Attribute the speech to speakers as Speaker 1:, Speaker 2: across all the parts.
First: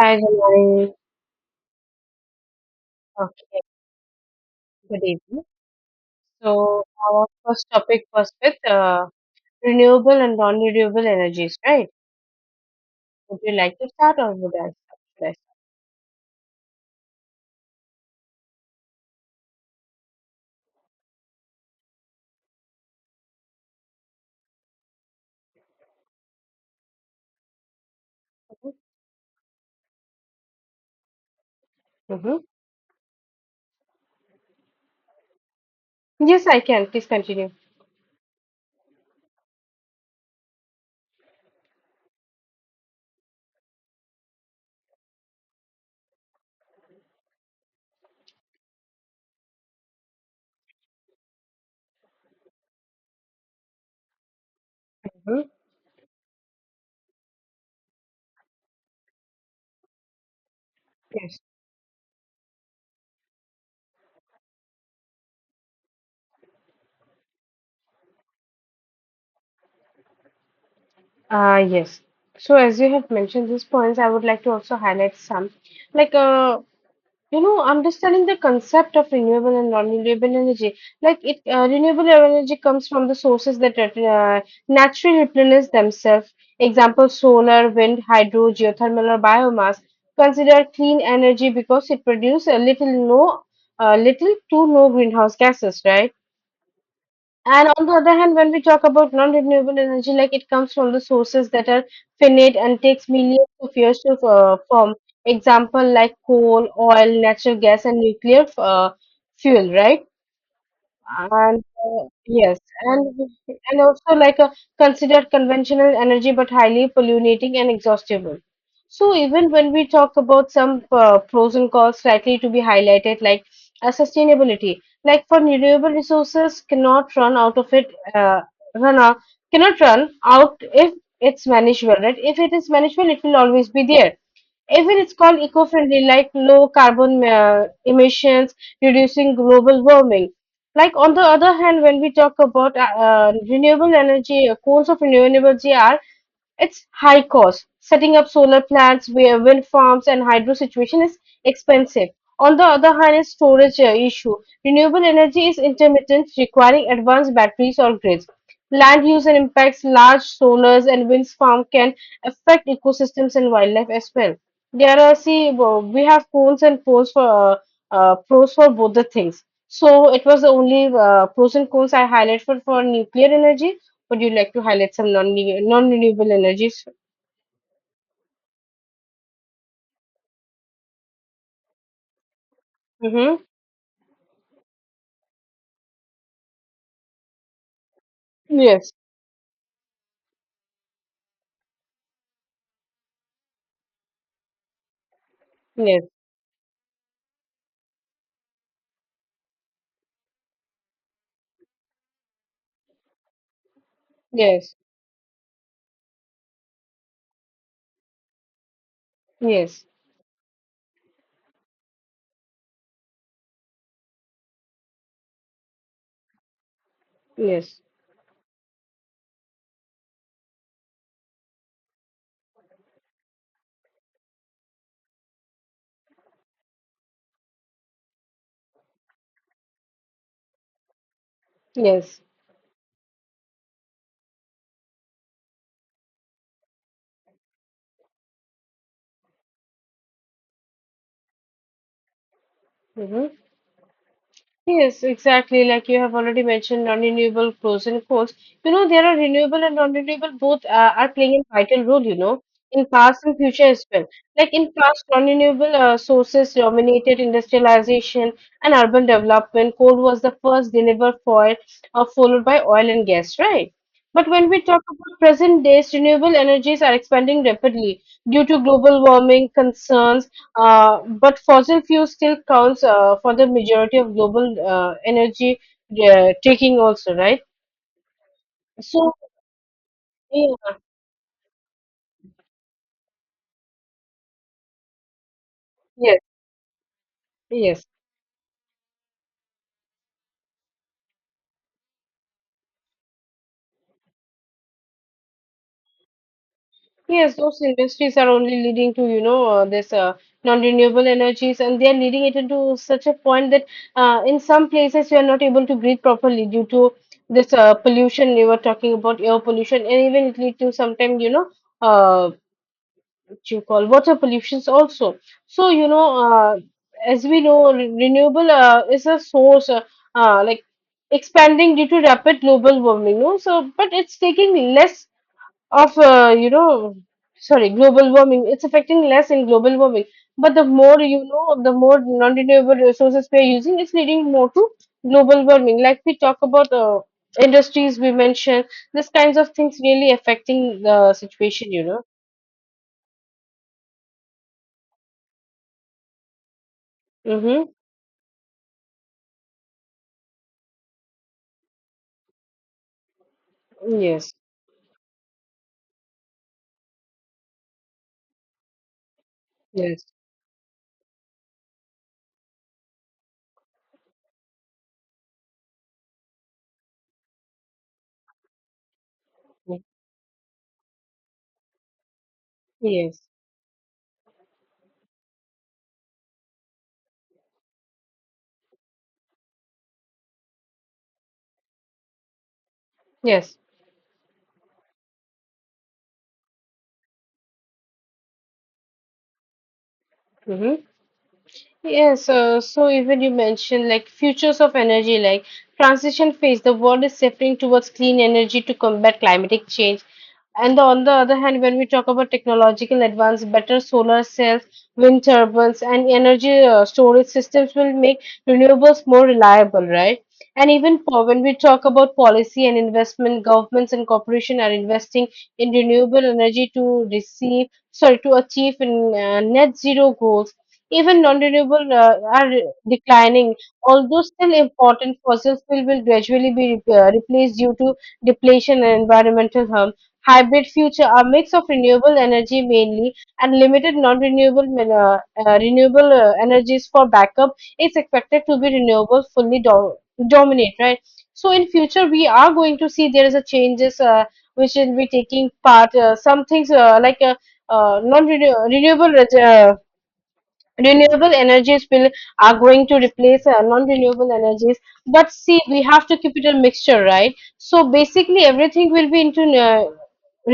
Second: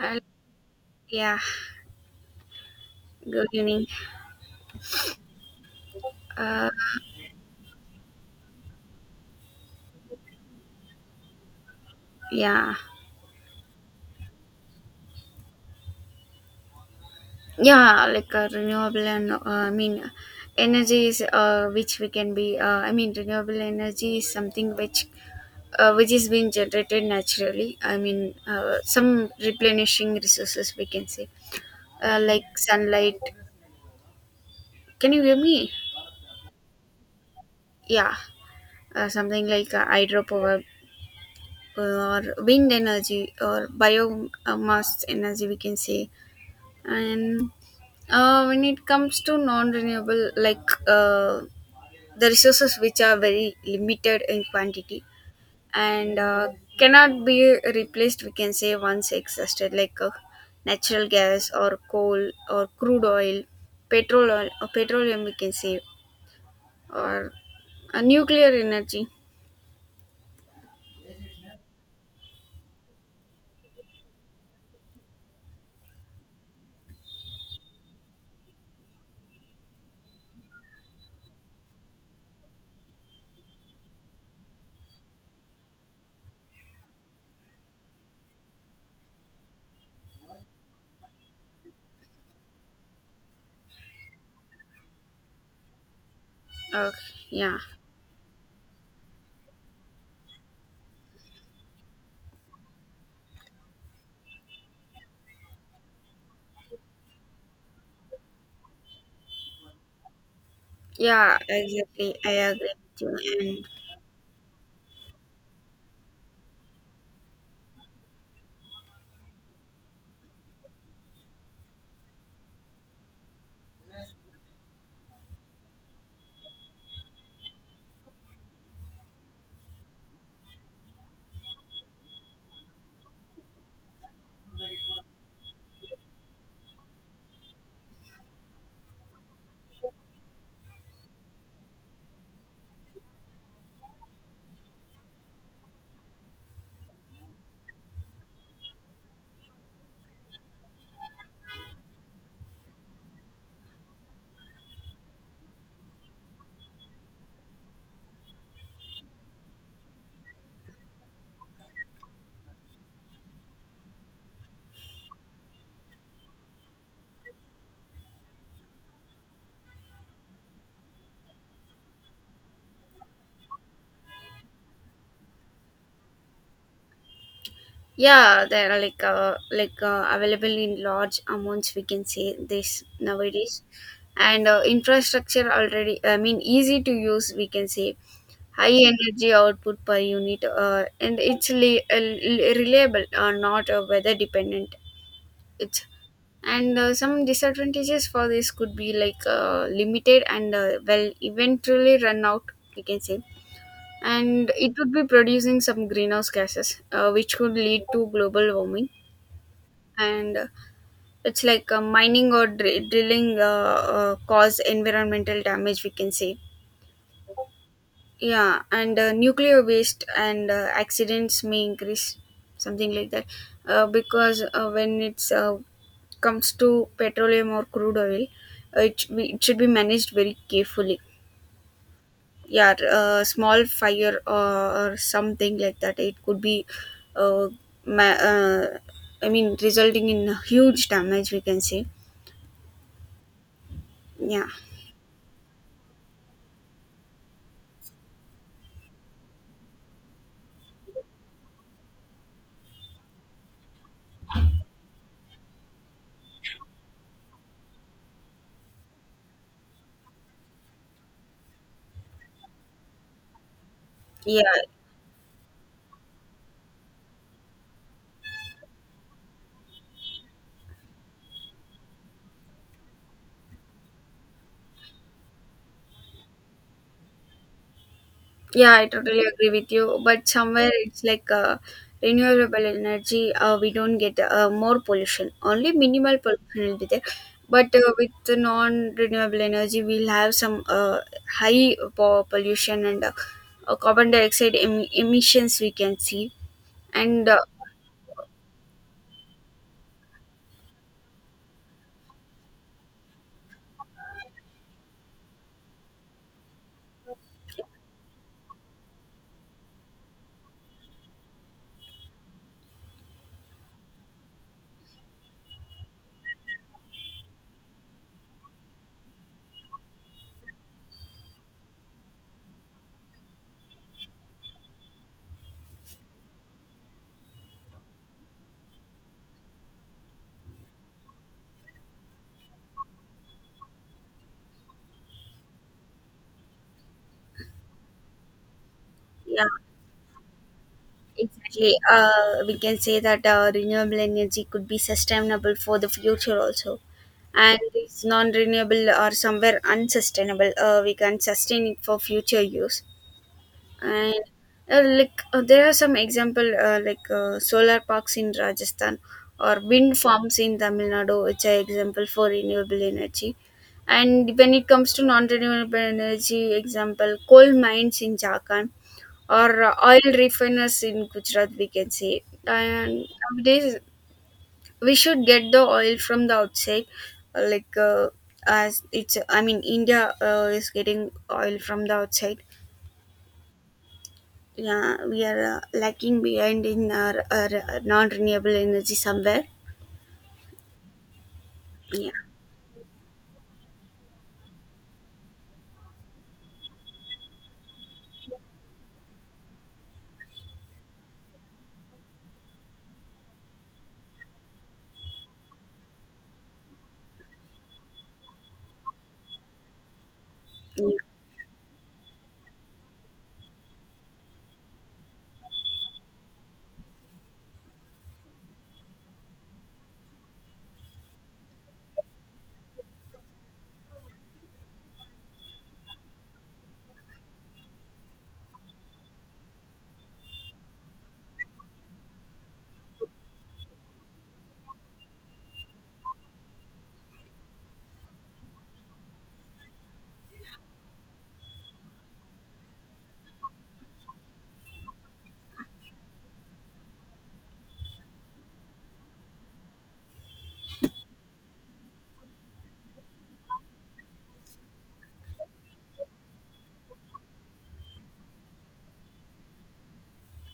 Speaker 1: Hi, Janani.
Speaker 2: Yeah. Good
Speaker 1: Okay,
Speaker 2: evening.
Speaker 1: good evening.
Speaker 2: Uh,
Speaker 1: So our first topic was with renewable and non-renewable energies, right?
Speaker 2: yeah.
Speaker 1: Would you like to start or would I start?
Speaker 2: Yeah, like renewable and I mean, energy is which we can be. I mean, renewable energy is something which is being generated naturally. I mean, some replenishing resources we can say,
Speaker 1: Mm-hmm.
Speaker 2: like sunlight. Can you hear me?
Speaker 1: Yes, I can. Please continue.
Speaker 2: Yeah, something like hydropower or wind energy or biomass energy we can say, and when it comes to non-renewable, like the resources which are very limited in quantity,
Speaker 1: Hmm.
Speaker 2: and cannot be replaced we can say once exhausted, like natural
Speaker 1: Yes.
Speaker 2: gas or coal or crude oil, petrol oil or petroleum we can say, or nuclear energy.
Speaker 1: Yes. So as you have mentioned these points, I would like to also highlight some. Like uh, you know, understanding the concept of renewable and non-renewable energy, like it renewable energy comes from the sources that uh, naturally replenish themselves, example solar, wind, hydro, geothermal, or biomass, considered clean energy because it produces a little no little to no greenhouse gases, right?
Speaker 2: uh, yeah,
Speaker 1: And on the other hand, when we talk about non-renewable energy, like it comes from the sources that are finite and takes millions of years to form. Example like coal, oil, natural gas, and nuclear fuel, right?
Speaker 2: yeah,
Speaker 1: And
Speaker 2: exactly, I
Speaker 1: Yes,
Speaker 2: agree
Speaker 1: and
Speaker 2: with you.
Speaker 1: also like a considered conventional energy, but highly polluting and exhaustible. So even when we talk about some pros and cons likely to be highlighted, like sustainability, like for renewable resources, cannot run out of it, uh, run out, cannot run out if it's managed well, right? If it is managed well, it will always be there, even it's called eco-friendly, like low carbon emissions, reducing global warming. Like on the other hand, when we talk about renewable energy, coals of renewable energy are, it's high cost. Setting up solar plants, wind farms, and hydro situation is expensive. On the other hand, is storage issue. Renewable energy is intermittent, requiring advanced batteries or grids. Land use and impacts, large solars and wind farm can affect ecosystems and wildlife as well. There are, see, we have cons and pros for pros for both the things. So it was the only pros and cons I highlighted for nuclear energy. Would you like to highlight some non-renewable energies?
Speaker 2: Yeah, they are like available in large amounts. We can say this
Speaker 1: Mm-hmm.
Speaker 2: nowadays, and infrastructure already. I mean, easy to use. We can say high
Speaker 1: Yes,
Speaker 2: energy output per unit, and it's reliable, not weather dependent. It's
Speaker 1: yes,
Speaker 2: and Some disadvantages for this could be like limited and well, eventually run out. We can say. And
Speaker 1: yes,
Speaker 2: it would be producing some greenhouse gases, which could lead to global warming,
Speaker 1: yes,
Speaker 2: and it's like drilling cause environmental damage we can say.
Speaker 1: yes,
Speaker 2: Yeah, and nuclear waste and accidents may increase, something like that. Because when it's comes to petroleum or crude oil, it should be managed very carefully.
Speaker 1: yes.
Speaker 2: Yeah, small fire or something like that, it could be, uh, ma- uh, I mean, resulting in huge damage we can say.
Speaker 1: Mm-hmm.
Speaker 2: Yeah.
Speaker 1: Yes, exactly. Like you have already mentioned, non-renewable pros and cons. You know, there are renewable and non-renewable both are playing a vital role, you know, in past and future as well. Like in past, non-renewable sources dominated industrialization and urban development. Coal was the first delivered fuel, followed by oil and gas, right? But
Speaker 2: Yeah,
Speaker 1: when we talk about present days, renewable energies are expanding rapidly due to global warming concerns, but fossil fuel still counts for the majority of global energy taking also, right?
Speaker 2: yeah, I
Speaker 1: So,
Speaker 2: totally agree with you. But somewhere
Speaker 1: yeah,
Speaker 2: it's like, renewable energy, we don't get more pollution. Only minimal
Speaker 1: yes,
Speaker 2: pollution will be there. But
Speaker 1: yes,
Speaker 2: with the non-renewable energy, we'll have some high pollution and carbon dioxide emissions we can see. And
Speaker 1: yes,
Speaker 2: uh,
Speaker 1: those industries are only leading to, you know, this non-renewable energies, and they are leading it into such a point that in some places you are not able to breathe properly due to this pollution you were talking about, air pollution, and even it lead to sometimes, you know, uh, what you call water pollutions also. So you know, as we know, renewable is a source like expanding due to rapid global warming. No, so but it's taking less of you know, sorry, global warming. It's affecting less in global warming. But the more you know, the more non-renewable resources we are using, it's leading more to global warming. Like we talk about industries, we mentioned these kinds
Speaker 2: yeah,
Speaker 1: of things really affecting the situation,
Speaker 2: Exactly.
Speaker 1: you know.
Speaker 2: We can say that renewable energy could be sustainable for the future also. And
Speaker 1: Mm-hmm.
Speaker 2: it's non-renewable or somewhere unsustainable. We can sustain it for future use. And
Speaker 1: Yes.
Speaker 2: like there are some example, like solar parks in Rajasthan or wind
Speaker 1: Yes.
Speaker 2: farms in Tamil Nadu, which are example for renewable energy. And when it comes to non-renewable energy, example coal mines in Jharkhand or oil refiners in Gujarat, we can say. And
Speaker 1: Yes.
Speaker 2: nowadays, we should get the oil from the outside, uh, like uh, as it's. I mean, India is getting oil from the outside.
Speaker 1: Yes.
Speaker 2: Yeah, we are lacking behind in our non-renewable energy somewhere.
Speaker 1: Mm-hmm.
Speaker 2: Yeah.
Speaker 1: Yes, so even you mentioned like futures of energy, like transition phase, the world is shifting towards clean energy to combat climatic change. And on the other hand, when we talk about technological advance, better solar cells, wind turbines, and energy storage systems will make renewables more reliable, right? And even for when we talk about policy and investment, governments and corporations are investing in renewable energy to receive, sorry, to achieve in, net zero goals, even non-renewable are declining, although still important. Fossil fuel will gradually be replaced due to depletion and environmental harm. Hybrid future, a mix of renewable energy mainly and limited non-renewable renewable energies for backup is expected to be renewable, fully dominate, right? So in future we are going to see there is a changes, which will be taking part, some things, non renewable, uh, renewable energies will, are going to replace non-renewable energies. But see, we have to keep it a mixture, right? So basically everything will be into uh,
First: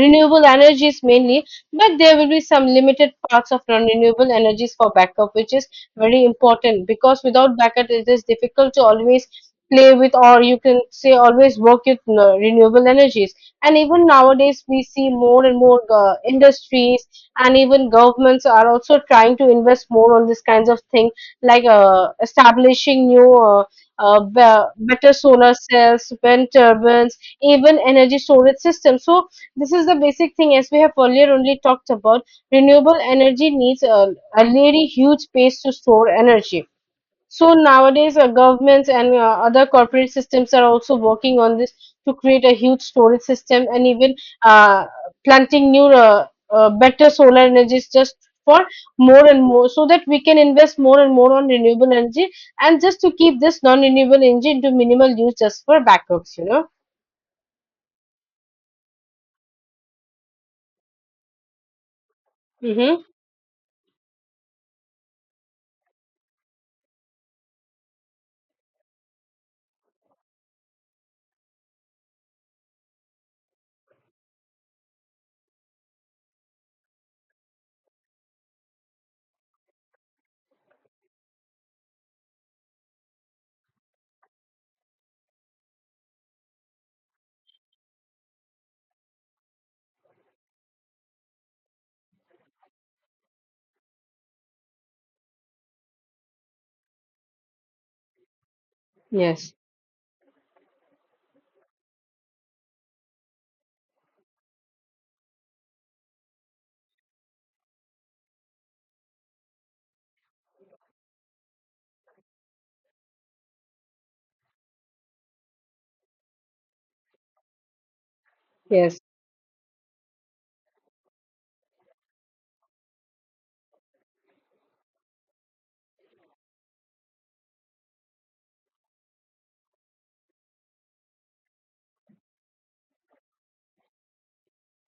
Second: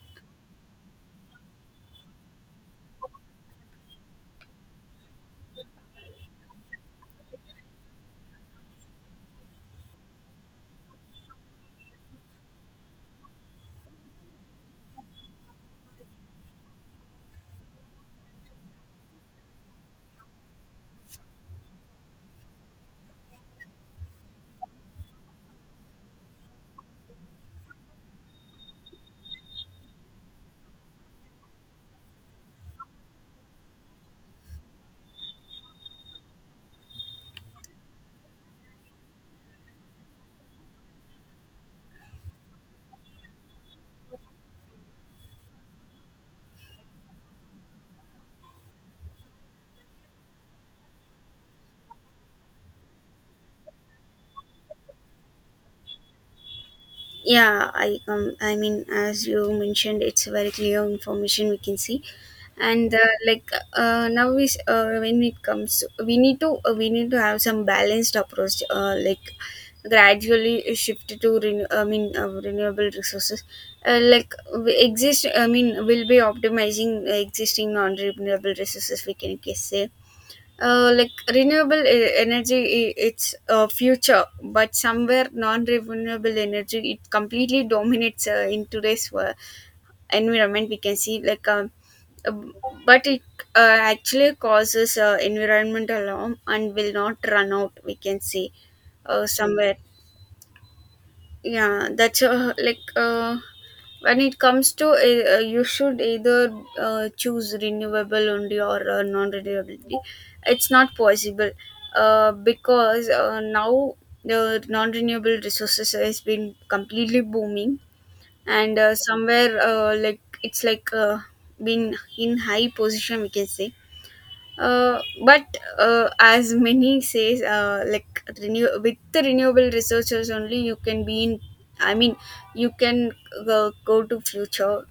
Speaker 1: renewable energies mainly, but there will be some limited parts of non-renewable energies for backup, which is very important because without backup it is difficult to always play with, or you can say always work with renewable energies. And even nowadays we see more and more industries and even governments are also trying to invest more on this kinds of thing, like establishing new better solar cells, wind turbines, even energy storage systems. So this is the basic thing, as we have earlier only talked about, renewable energy needs a really huge space to store energy. So nowadays, governments and other corporate systems are also working on this to create a huge storage system, and even uh, planting new, better solar energies just for more and more, so that we can invest more and more on renewable energy and just to keep this non-renewable energy into minimal use just for backups, you know.
Speaker 2: Yeah, I mean, as you mentioned, it's very clear information we can see. And
Speaker 1: Mm-hmm.
Speaker 2: like now when it comes, we need to, we need to have some balanced approach, like gradually shift to renewable resources, like we exist I mean we'll be optimizing existing non-renewable resources we can guess say. Like renewable energy, it's a future, but somewhere non-renewable energy, it completely dominates in today's world environment we can see, like but it actually causes environment alarm and will not run out we can see,
Speaker 1: Yes,
Speaker 2: somewhere. Yeah, that's when it comes to, you should either choose renewable only or non-renewability, it's not possible. Because now the non-renewable resources has been completely booming, and
Speaker 1: yes,
Speaker 2: somewhere, like it's like been in high position we can say. But as many says, like renew, with the renewable resources only, you can be in. I mean, you can go to future.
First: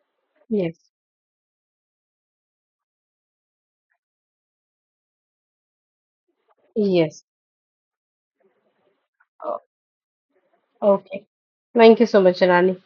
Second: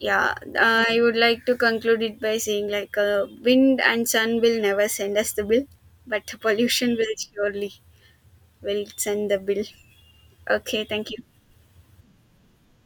Speaker 2: Yeah,
Speaker 1: yes,
Speaker 2: I would like to conclude it by saying like, wind and sun will never send us the bill, but pollution will
Speaker 1: yes.
Speaker 2: surely will send the bill. Okay, thank you.
Speaker 1: Okay. Thank you so much, Rani.